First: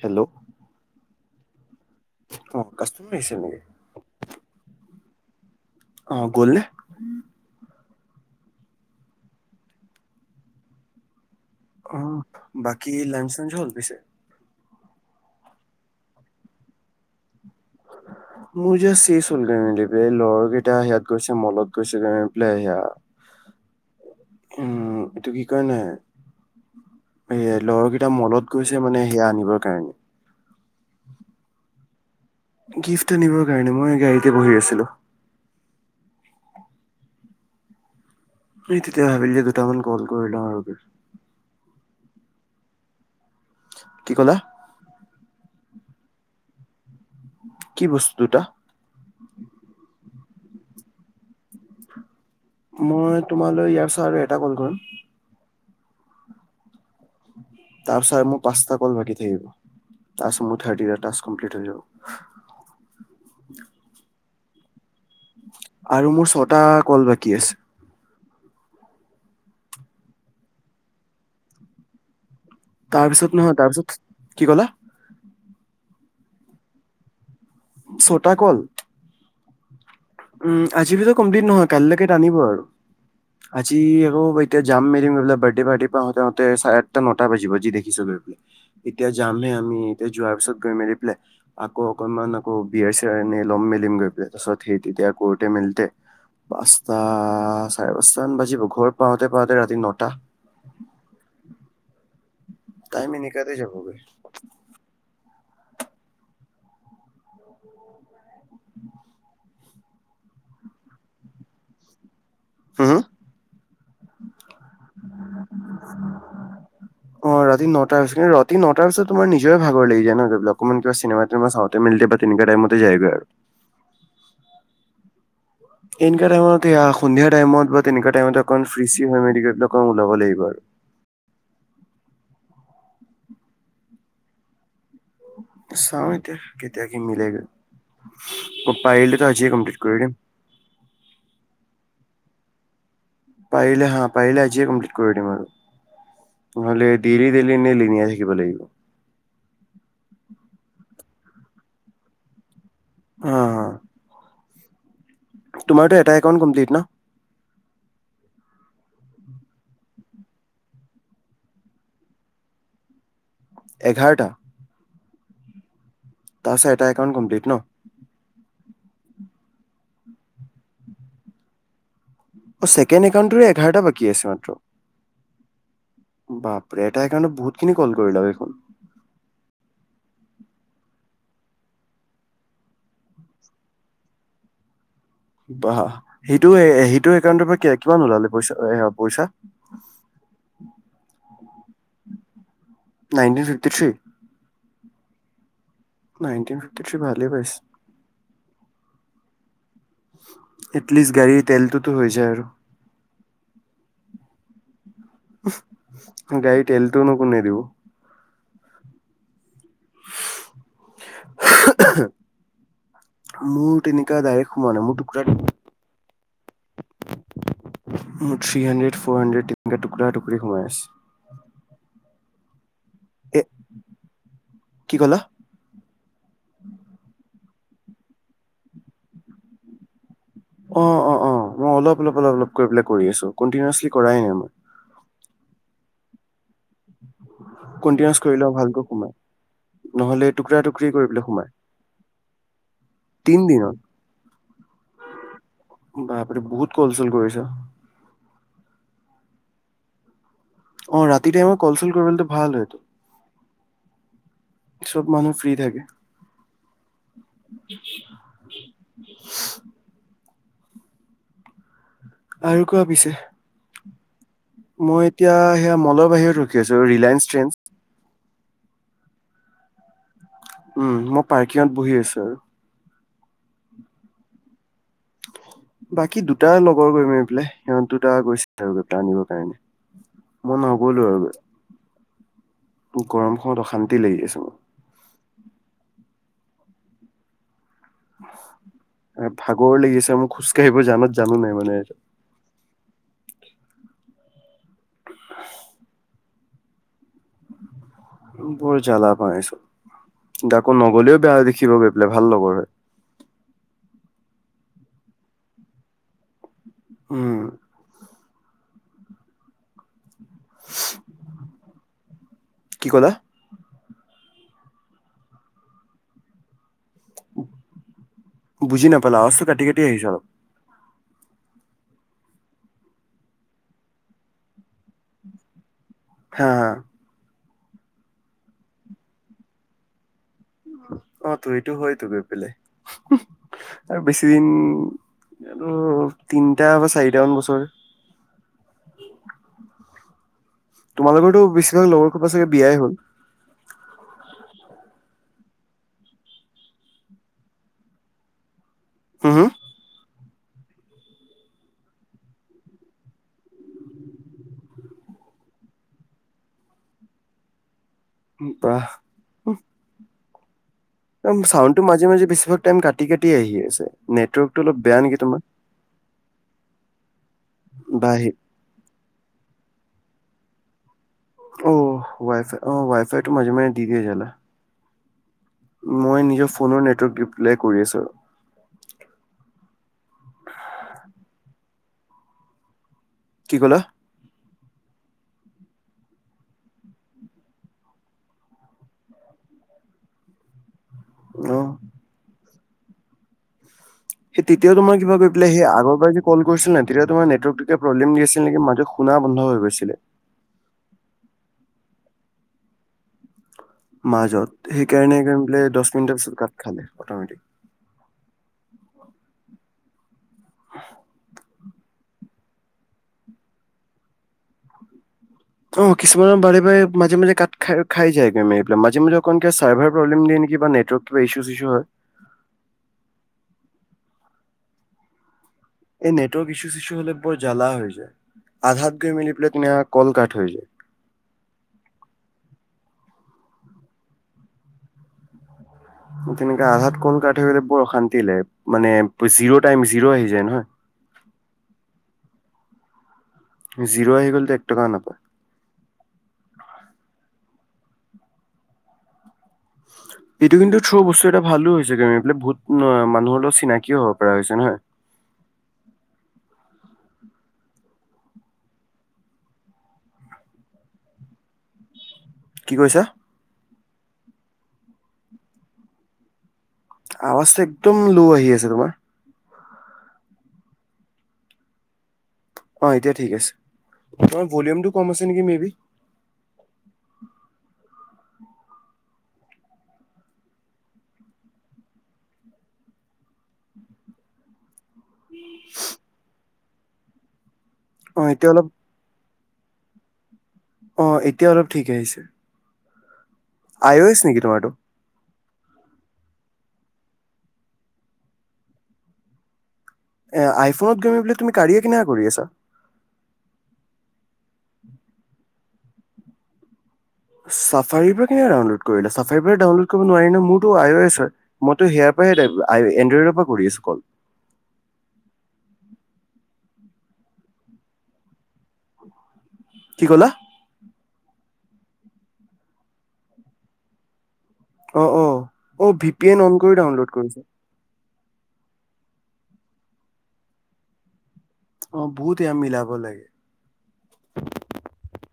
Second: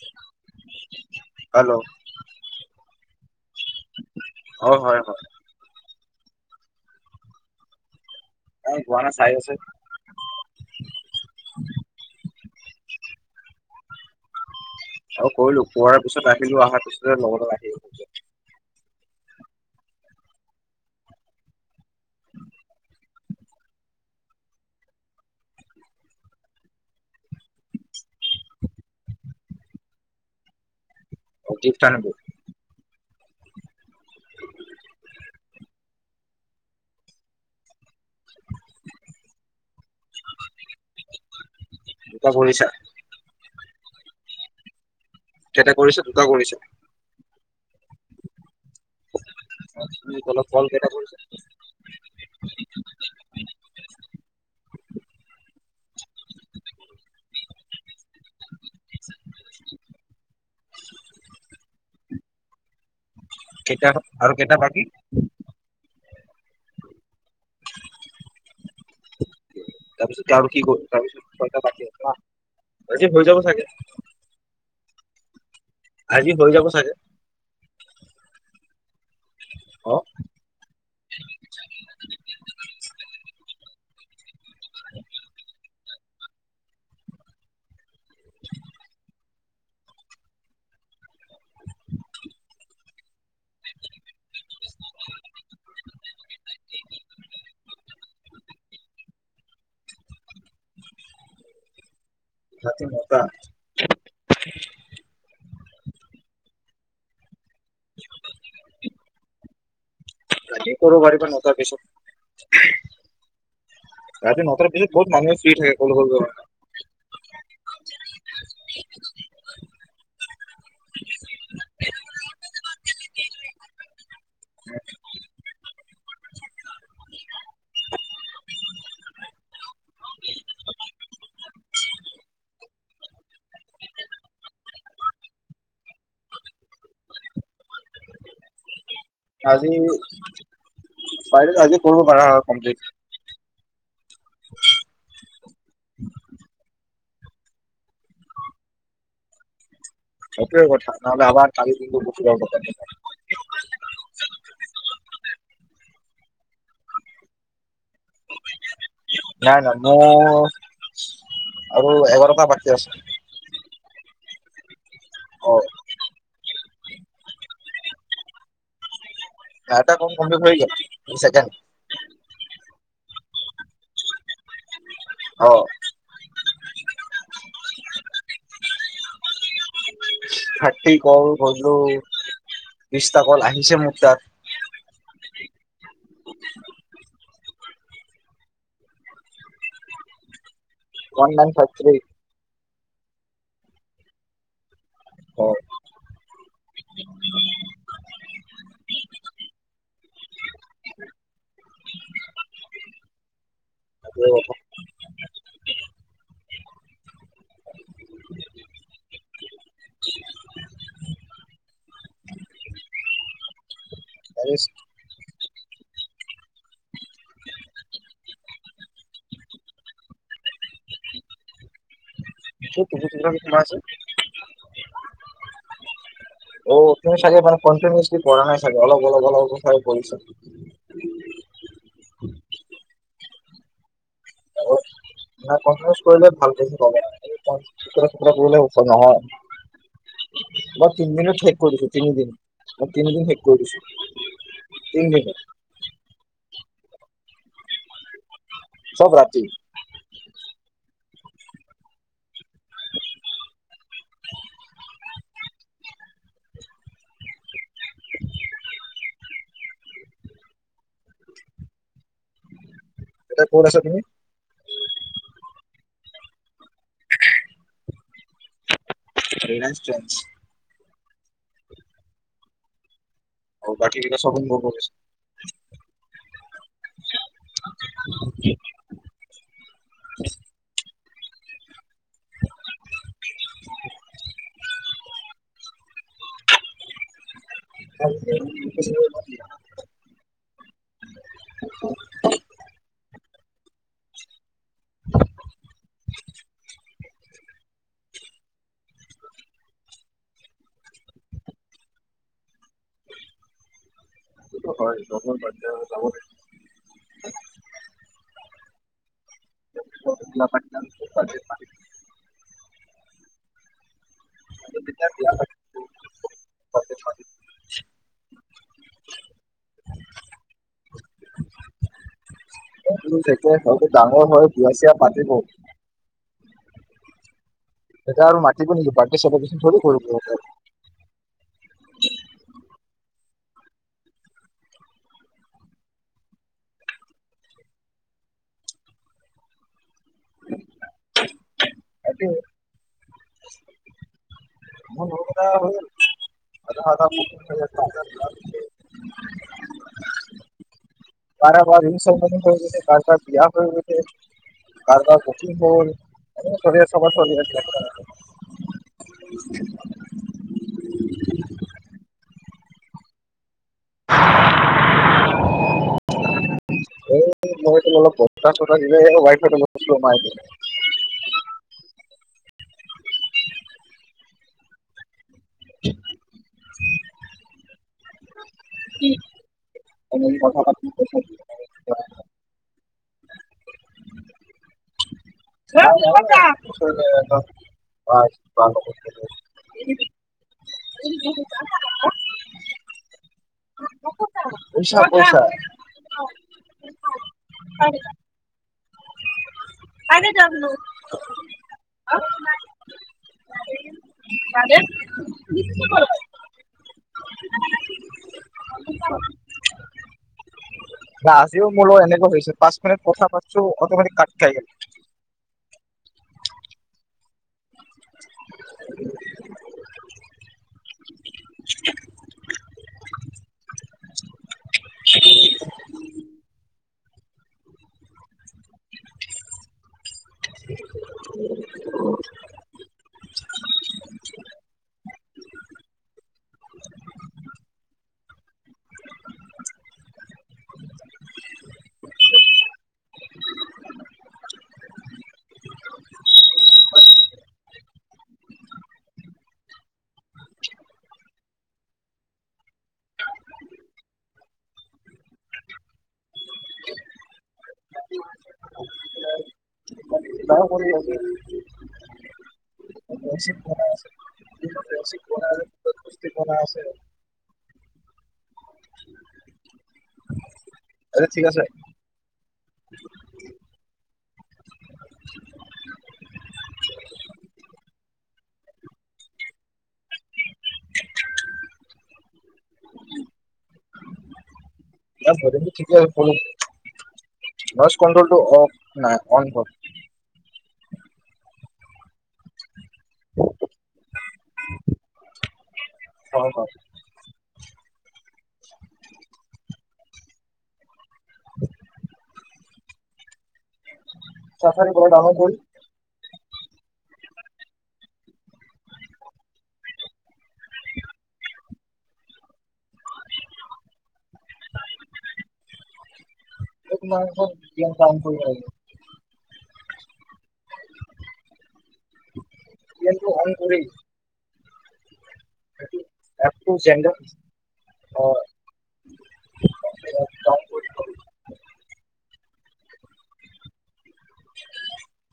Hello hello অঁ customer আহিছে নেকি? হয় হয় হয়। অঁহ গ'ল নে? নাই যোৱা নাই চায় আছে। অঁ বাকী লাঞ্চ চাঞ্চ হ'ল পিছে? আৰু কৰিলো খোৱাৰ পিছত আহিলো আহাৰ পিছতে লগৰ লগ আহিল মোৰ যে শেচ হ'ল গৈ মেলি। এই ল'ৰা কেইটা সিয়াত গৈছে মলত গৈছে গ্ৰামী পাই সেয়া [unintelligible] উম এইটো কি কাৰণে এ লগৰকেইটা মলত গৈছে মানে সেয়া আনিবৰ কাৰণে অ গিফটা অনিব গিফ্ট আনিবৰ কাৰণে মই গাড়ীতে বহি আছিলো। এই তেতিয়া ভাবিলো যে দুটামান কল কৰি লও আৰু কিবা কৰিছা? কি ক'লা? তেতে কৰিছে দুটা কৰিছে কি বস্তুটা আপুনি কল কেইটা কৰিছে? মই তোমালৈ ইয়াৰ পাছত আৰু এটা কল কৰিম। তাৰ পিছত আৰু পাঁচ টকা বাকী থাকিব। তাৰ পাছত থাৰ্টিটা টাকস কমপ্লিট হৈ যাব। কেইটা আৰু কেইটা বাকী আৰু মোৰ ছটা কল বাকী আছে। তাৰ পিছত তাৰ কি কয় ছয় টা বাকী আছে না তাৰ পিছত নহয় তাৰপিছত কি কলা আজি হৈ যাব চাগে? ছ টা কল [inaudible] উম আজি ভিতৰত কমপ্লিট নহয়। কাইলৈকে টানিব আৰু আজি আকৌ এতিয়া যাম মেলিম বোলে বাৰ্থডে পৰা পাওঁতে চাৰে আঠটা নটা বাজিব যি দেখিছো বোলে এতিয়া যামহে আমি এতিয়া যোৱাৰ পিছত গৈ মেলি পেলাই আকৌ অকনমান আকৌ বিয়াৰ চিয়াৰ ল'ম মেলিম গৈ পেলাই পিছত সে তেতিয়া কৰোতে মেলোতে পাঁচটা চাৰে পাঁচ মান বাজিব ঘৰ পাওঁতে পাওঁতে ৰাতি নটা ৰাতি টাইম নটা এনেকাতে যাবগৈ [inaudible] কৰবাৰী পৰা নটাৰ পিছত হ হ তাৰিৰ নটাৰ পিছত বহুত মানুহে ফি থাকে কল অ ৰাতি নটাৰ পিছত। ৰাতি নটাৰ পিছত তোমাৰ নিজে ভাগৰ লাগি যায় ন গৈ পেলাই। অকমান কিবা চিনেমা চিনেমা চাওঁতে মেলোতে বা তেনেকো টাইমতে যায়গৈ আৰু উ এনেকা টাইমত সেয়া সন্ধিয়া টাইমত বা তেনেকুৱা টাইকতে অকমান ফ্ৰী চিৰী হৈ মডিকেলক ওলাব লাগিব আৰু [inaudible] চাও এতিয়া কেতিয়া কি মিলেগৈ পাৰিলেতো আজিয়ে আজি কমপ্লিট কৰি দিম। পাৰিলে আজি কৰিব পাৰা হয় কমপ্লিট। পাৰিলে হা পাৰিলে আজিয়ে কমপ্লিট কৰিব দিম আৰু। দেৰি দেৰি নে লেনিয়াই থাকিব লাগিব। সেইটো কথা নহলে আমাৰ কালি কিন্তু বচ কথা নাই তোমাৰটো এটা একাউণ্ট কমপ্লিট ন? নাই নাই মোৰ আৰু এঘাৰটা বাকী আছে। এঘাৰটা অ তাৰপিছত এটা একাউণ্ট কমপ্লিট ন? এটা কম কমপ্লিট হৈ গল। চেকেণ্ড অ ছেকেণ্ড একাউণ্টটোৰে এঘাৰটা বাকী আছে মাত্ৰ অ বাপৰে এটাই একাউণ্টত বহুতখিনি কল কৰিলো দেখোন থাৰ্টি কল কৰিলোঁ বিস্তা কল আহিছে মোক তাত বাহ সেইটো সেইটো একাউণ্টৰ পৰা কিমান ওলালে পইচা পইচা one nine five three nineteen fifty three অ নাইনটি ফিফটি থ্ৰী ভালেই পাইছে এটলিষ্ট গাড়ীৰ তেলটোতো হৈ যায় আৰু [unintelligible] গাড়ীত তেলটোনো কোনে দিব মোৰ তেনেকা দাইৰেক্ট সোমোৱাই মোৰ টুকোৰা [inaudible] মোৰ থ্ৰী হাণ্ড্ৰেড ফ'ৰ হাণ্ড্ৰেড তেনেকা টুকৰা টুকুৰি সোমাই আছে [inaudible] কি টুকুৰ টুকুৰা এ সোমাই আছে কি কলা অ তুমি চাগে মানে কণ্টিনিউলি কৰা নাই চাগে অলপ অলপ অলপ হৈ কৰিছা অ অ অ মই অলপ অলপ অলপ অলপ কৰি আছো কণ্টিনিৱাচলি কৰাই নাই মই কণ্টিনিৱাছলি কৰিলে ভাল পইছা পাবা টুকুৰা কণ্টিনিউৱাচ কৰি টুকুৰ লওঁ কৰিলে ভালকৈ সোমাই নহ'লে টুকুৰা নহয় টুকুৰি মই কৰি পেলাই তিনিদিনত সোমাই শেষ কৰি দিছোঁ তিনিদিন মই তিনিদিন তিন শেষ কৰি দিনত। দিছোঁ বাপৰে বহুত কলচোন কৰিছাঁ চব ৰাতি অ ৰাতি টাইমট কলফিল কৰিবলেটো ভাল হয়টো। চব মানুহ ফ্ৰী থাকে। [unintelligible] আৰু কোৱা পিছে এতিয়া ক'ত আছা তুমি মই এতিয়া সেয়া মলৰ বাহিৰত ৰখি আছো ৰিলায়ন্স ট্ৰেণ্ডছ ৰিলায়ন্স ট্ৰেণ্ডছ উম মই পাৰ্কিঙত বহি আছো আৰু আৰু বাকী কেইটা শ্বপিং মলৰ নিচিনা। বাকী দুটা লগৰ কৰি মাৰি পেলাই সিহঁত দুটা গৈছে আৰু গৈ পেলাই আনিবৰ কাৰণে মই নগলো আৰু গৰম খনত অশান্তি লাগি আছে মোৰ [unintelligible] এ ভাগৰ লাগিছে মোক খোজ কাঢ়িব জানত জানো নাই মানে [unintelligible] [inaudible] বৰ জালা পাইছোঁ আকৌ নগলেও বেয়া দেখিব গৈ পেলাই ভাল লগৰ হয় [inaudible] সেইটো হয় লগৰ বাৰ্থডে হলে যাব লাগে। উম [unintelligible] কি ক'লা বিয়া বুজি নাপালা আৱাজটো কাটি কাটি আহিছে অলপ [inaudible] থে হয়তো ডাঙৰ হয় বিয়া চিয়া পাতিবই। হা তেতিয়া আৰু মাটিব [unintelligible] অ তো এইটো হয়তো বেলেগ আৰু বেছি দিন আৰু তিনটা বা চাৰিটা মান বছৰ উ তোমালোকৰ লগৰতো বেছিভাগ লগৰ খোবা ছাগে বিয়াই হ'ল [unintelligible] হুম হুম কাৰোবাৰ ৰিংচেৰীমনি হৈ গৈছে কাৰোবাৰ বিয়া হৈ গৈছে। কাৰব কুকিং হল [unintelligible] বাহ ছাউণ্ড টো মাজে মাজে বেছি ভাগ টাইম কাটি কাটি আহিয়ে চে নেটৱৰ্ক টো অলপ বেয়া নেকি তোমাৰ। ই বা অলপ আহি বতাহ চতা দিলে [unintelligible] অ ৱাইফাই অ ৱাইফাইটো মাজে মাজে দিক জালা মই নিজৰ ফোনৰ নেটৱৰ্ক ডিপেলাই কৰি আছোঁ। কি কথা পাতিবি ব কি কৈছ কি ক'লা অ' [unintelligible] [inaudible] ব [unintelligible] সেইতেতিয়া তোমাৰ কিবা কৰি পেলাই সেই আগৰপা কল কৰিছিল নে তেতিয়া তাৰ নেটৱৰ্ক প্ৰব্লেম দিছিল নে ম [unintelligible] শুনা বন্ধ হৈ গৈছিল আৰু যাম টো মাজত সেইকাৰণে বোলে দহ মিনিটৰ পিছত গাত খালে অটমেটিক হয় আজিও মোৰ লগত এনেকোৱা হৈছে পাঁচ মিনিট কথা পাতিছোঁ অতমিতিক খিনি কাট খাই যাই অ কিছুমানৰ বাৰে বাৰে মাজে মাজে কাত খাই খাই যায়গৈ মমে এইবিল মাজে মাজে অকণ কিয় চাৰ্ভাৰ প্ৰব্লেম দিয়ে নেকি নেটৱৰ্ক কিবা ইু ইছু হয় [inaudible] এই নেটৱৰ্ক ইছ্যু চ ইিছ্যু হলে বৰ জ্বালা হৈ যায় আধাত গৈ মিলি প্লেট না কল কাট হৈ যায় [inaudible] তেনেকে আধাত কল কাতিলে বৰ অশান্তি মানে জিৰ টাইম জিৰ' আহি যায় নহয় জিৰ' আহি গ'লতো এক টকা নাপায় [inaudible] এইটো কিন্তু থ্ৰ বস্তু এটা ভালো হৈছে গম এইলে বহুত মানুহৰ লগত চিনাকিও হব পৰা হৈছে নহয় [inaudible] ন ক ল [unintelligible] কি কৈছা আ আছে [unintelligible] আৱাজটো একদম লো আহি আছে তোমাৰ আ ঠিক আছে অ এতিয়া ঠিক আছে তমাৰ ভলিউমটো কম আছে নেকি মে বি [inaudible] নাই ভলিউম ঠিকে আছে নইজ অ' কন্ট্ৰলটো এতিয়া অলপ অফ নাই অন কৰ অ এতিয়া অলপ ঠিক আহিছে আই অ' এছ নেকি তোমাৰটো? হয় হয় এ আইফোনত তুমি বুলি তুমি কাড়িয়া কেনেকে কৰি আছা চাফাৰি পৰা কৰি ডাউনলোড কৰি চাফাৰি পৰা কেনে ডাউনলোড কৰিলা চাফাৰি পৰা ডাউনলোড কৰিব নোৱাৰি ন মোৰো আইৱাফ হয় মইটো এড্ৰইডৰ পৰা কৰি আছ কল [inaudible] এক মাহ হ'ল এইয়াত কাম কৰি থকা কি ক'লা ভিপি অন কৰি [unintelligible] অ অ অ ভি পি এন অন কৰি ডাউনলোড কৰিছে অ [unintelligible] অ' বহুত য়া মিলাব লাগে [unintelligible]